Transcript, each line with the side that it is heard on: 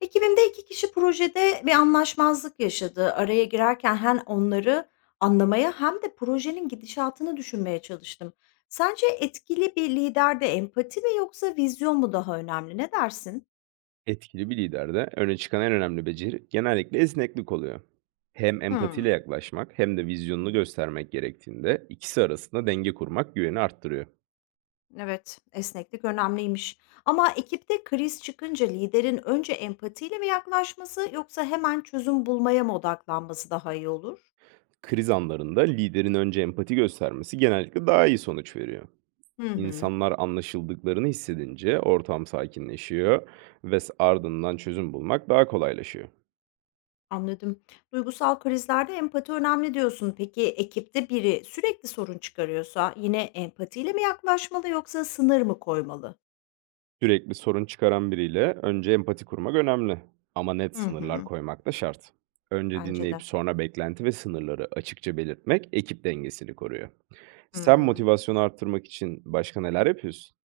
left: Ekibimde 2 kişi projede bir anlaşmazlık yaşadı. Araya girerken hem onları anlamaya hem de projenin gidişatını düşünmeye çalıştım. Sence etkili bir liderde empati mi yoksa vizyon mu daha önemli? Ne dersin?
right: Etkili bir liderde öne çıkan en önemli beceri genellikle esneklik oluyor. Hem empatiyle
left: Hmm,
right: yaklaşmak hem de vizyonunu göstermek gerektiğinde ikisi arasında denge kurmak güveni arttırıyor.
left: evet, esneklik önemliymiş. Ama ekipte kriz çıkınca liderin önce empatiyle mi yaklaşması yoksa hemen çözüm bulmaya mı odaklanması daha iyi olur?
right: Kriz anlarında liderin önce empati göstermesi genellikle daha iyi sonuç veriyor.
left: Hı hı.
right: İnsanlar anlaşıldıklarını hissedince ortam sakinleşiyor ve ardından çözüm bulmak daha kolaylaşıyor.
left: Anladım. Duygusal krizlerde empati önemli diyorsun. Peki ekipte biri sürekli sorun çıkarıyorsa yine empatiyle mi yaklaşmalı yoksa sınır mı koymalı?
right: Sürekli sorun çıkaran biriyle önce empati kurmak önemli, ama net
left: Hı
right: sınırlar
left: hı.
right: koymak da şart. Önce
left: Bence
right: dinleyip
left: de.
right: sonra beklenti ve sınırları açıkça belirtmek ekip dengesini koruyor. Sen
left: Hmm.
right: motivasyonu arttırmak için başka neler yapıyorsun?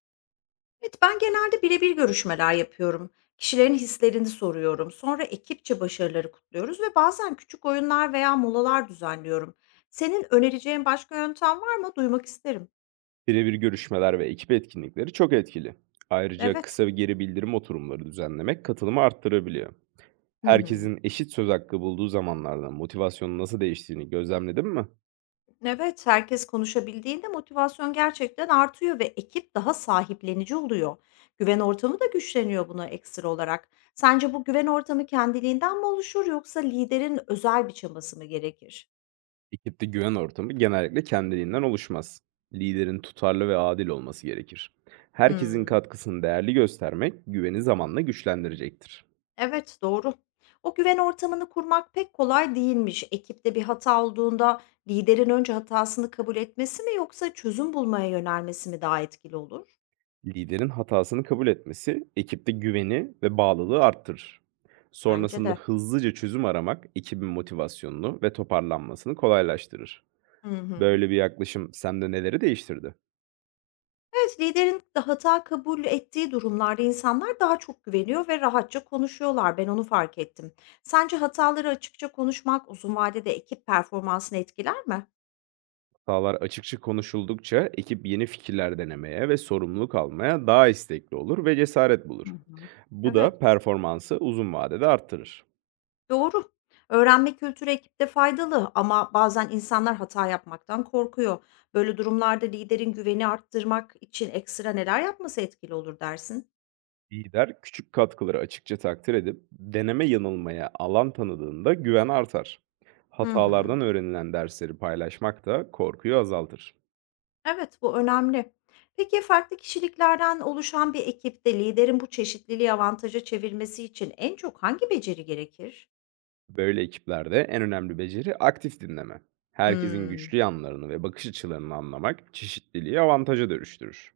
left: Evet, ben genelde birebir görüşmeler yapıyorum. Kişilerin hislerini soruyorum. Sonra ekipçe başarıları kutluyoruz ve bazen küçük oyunlar veya molalar düzenliyorum. Senin önereceğin başka yöntem var mı? Duymak isterim.
right: Birebir görüşmeler ve ekip etkinlikleri çok etkili. Ayrıca
left: Evet.
right: kısa bir geri bildirim oturumları düzenlemek katılımı arttırabiliyor.
left: Hı hı.
right: Herkesin eşit söz hakkı bulduğu zamanlarda motivasyonun nasıl değiştiğini gözlemledin mi?
left: Evet, herkes konuşabildiğinde motivasyon gerçekten artıyor ve ekip daha sahiplenici oluyor. Güven ortamı da güçleniyor buna ekstra olarak. Sence bu güven ortamı kendiliğinden mi oluşur yoksa liderin özel bir çabası mı gerekir?
right: Ekipte güven ortamı genellikle kendiliğinden oluşmaz. Liderin tutarlı ve adil olması gerekir. Herkesin
left: Hmm,
right: katkısını değerli göstermek güveni zamanla güçlendirecektir.
left: evet doğru. O güven ortamını kurmak pek kolay değilmiş. Ekipte bir hata olduğunda liderin önce hatasını kabul etmesi mi yoksa çözüm bulmaya yönelmesi mi daha etkili olur?
right: Liderin hatasını kabul etmesi ekipte güveni ve bağlılığı arttırır.
left: Bence
right: Sonrasında
left: de.
right: hızlıca çözüm aramak ekibin motivasyonunu ve toparlanmasını kolaylaştırır.
left: Hı hı.
right: Böyle bir yaklaşım sende neleri değiştirdi?
left: Evet, liderin de hata kabul ettiği durumlarda insanlar daha çok güveniyor ve rahatça konuşuyorlar. Ben onu fark ettim. Sence hataları açıkça konuşmak uzun vadede ekip performansını etkiler mi?
right: Hatalar açıkça konuşuldukça ekip yeni fikirler denemeye ve sorumluluk almaya daha istekli olur ve cesaret
left: Hı
right: bulur.
left: hı.
right: Bu
left: Evet,
right: da performansı uzun vadede arttırır.
left: doğru. Öğrenme kültürü ekipte faydalı ama bazen insanlar hata yapmaktan korkuyor. Böyle durumlarda liderin güveni arttırmak için ekstra neler yapması etkili olur dersin?
right: Lider küçük katkıları açıkça takdir edip deneme yanılmaya alan tanıdığında güven artar.
left: Hı hı.
right: Hatalardan öğrenilen dersleri paylaşmak da korkuyu azaltır.
left: Evet, bu önemli. Peki farklı kişiliklerden oluşan bir ekipte liderin bu çeşitliliği avantaja çevirmesi için en çok hangi beceri gerekir?
right: Böyle ekiplerde en önemli beceri aktif dinleme. Herkesin
left: Hmm,
right: güçlü yanlarını ve bakış açılarını anlamak çeşitliliği avantaja dönüştürür.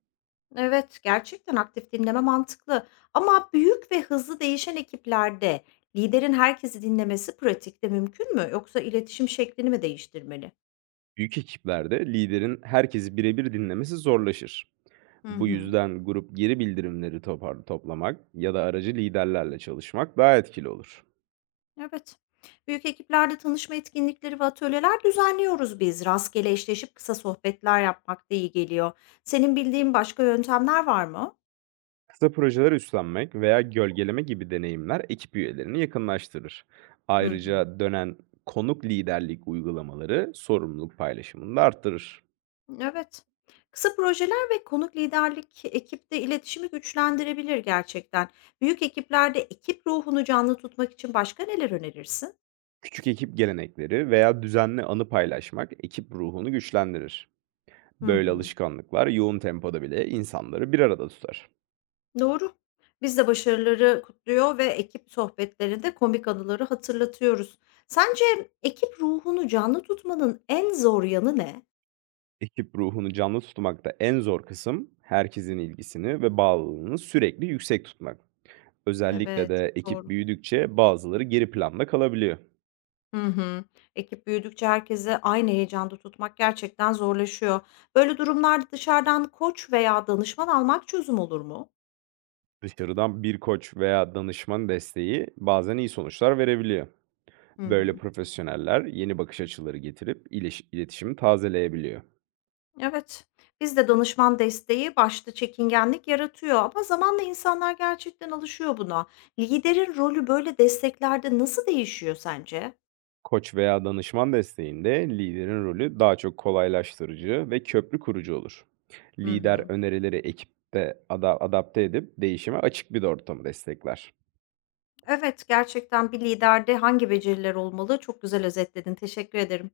left: evet, gerçekten aktif dinleme mantıklı. Ama büyük ve hızlı değişen ekiplerde liderin herkesi dinlemesi pratikte mümkün mü? Yoksa iletişim şeklini mi değiştirmeli?
right: Büyük ekiplerde liderin herkesi birebir dinlemesi zorlaşır.
left: Hı
right: Bu
left: hı.
right: yüzden grup geri bildirimleri toplamak ya da aracı liderlerle çalışmak daha etkili olur.
left: Evet. Büyük ekiplerde tanışma etkinlikleri ve atölyeler düzenliyoruz biz. Rastgele eşleşip kısa sohbetler yapmak da iyi geliyor. Senin bildiğin başka yöntemler var mı?
right: Kısa projeler üstlenmek veya gölgeleme gibi deneyimler ekip üyelerini yakınlaştırır.
left: Hı hı.
right: Ayrıca dönen konuk liderlik uygulamaları sorumluluk paylaşımını da arttırır.
left: Evet. Kısa projeler ve konuk liderlik ekipte iletişimi güçlendirebilir gerçekten. Büyük ekiplerde ekip ruhunu canlı tutmak için başka neler önerirsin?
right: Küçük ekip gelenekleri veya düzenli anı paylaşmak ekip ruhunu güçlendirir.
left: Hı
right: Böyle
left: hı.
right: alışkanlıklar yoğun tempoda bile insanları bir arada tutar.
left: Doğru. Biz de başarıları kutluyor ve ekip sohbetlerinde komik anıları hatırlatıyoruz. Sence ekip ruhunu canlı tutmanın en zor yanı ne?
right: Ekip ruhunu canlı tutmakta en zor kısım herkesin ilgisini ve bağlılığını sürekli yüksek tutmak. Özellikle
left: Evet,
right: de
left: çok
right: ekip
left: doğru.
right: büyüdükçe bazıları geri planda kalabiliyor.
left: Hı hı. Ekip büyüdükçe herkese aynı heyecanda tutmak gerçekten zorlaşıyor. Böyle durumlarda dışarıdan koç veya danışman almak çözüm olur mu?
right: Dışarıdan bir koç veya danışman desteği bazen iyi sonuçlar verebiliyor.
left: Hı
right: Böyle
left: hı.
right: profesyoneller yeni bakış açıları getirip iletişimi tazeleyebiliyor.
left: Evet, bizde danışman desteği başta çekingenlik yaratıyor ama zamanla insanlar gerçekten alışıyor buna. Liderin rolü böyle desteklerde nasıl değişiyor sence?
right: Koç veya danışman desteğinde liderin rolü daha çok kolaylaştırıcı ve köprü kurucu olur.
left: Hı
right: Lider
left: hı.
right: önerileri ekipte adapte edip değişime açık bir ortamı destekler.
left: Evet, gerçekten bir liderde hangi beceriler olmalı? Çok güzel özetledin. Teşekkür ederim.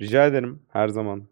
right: Rica ederim, her zaman.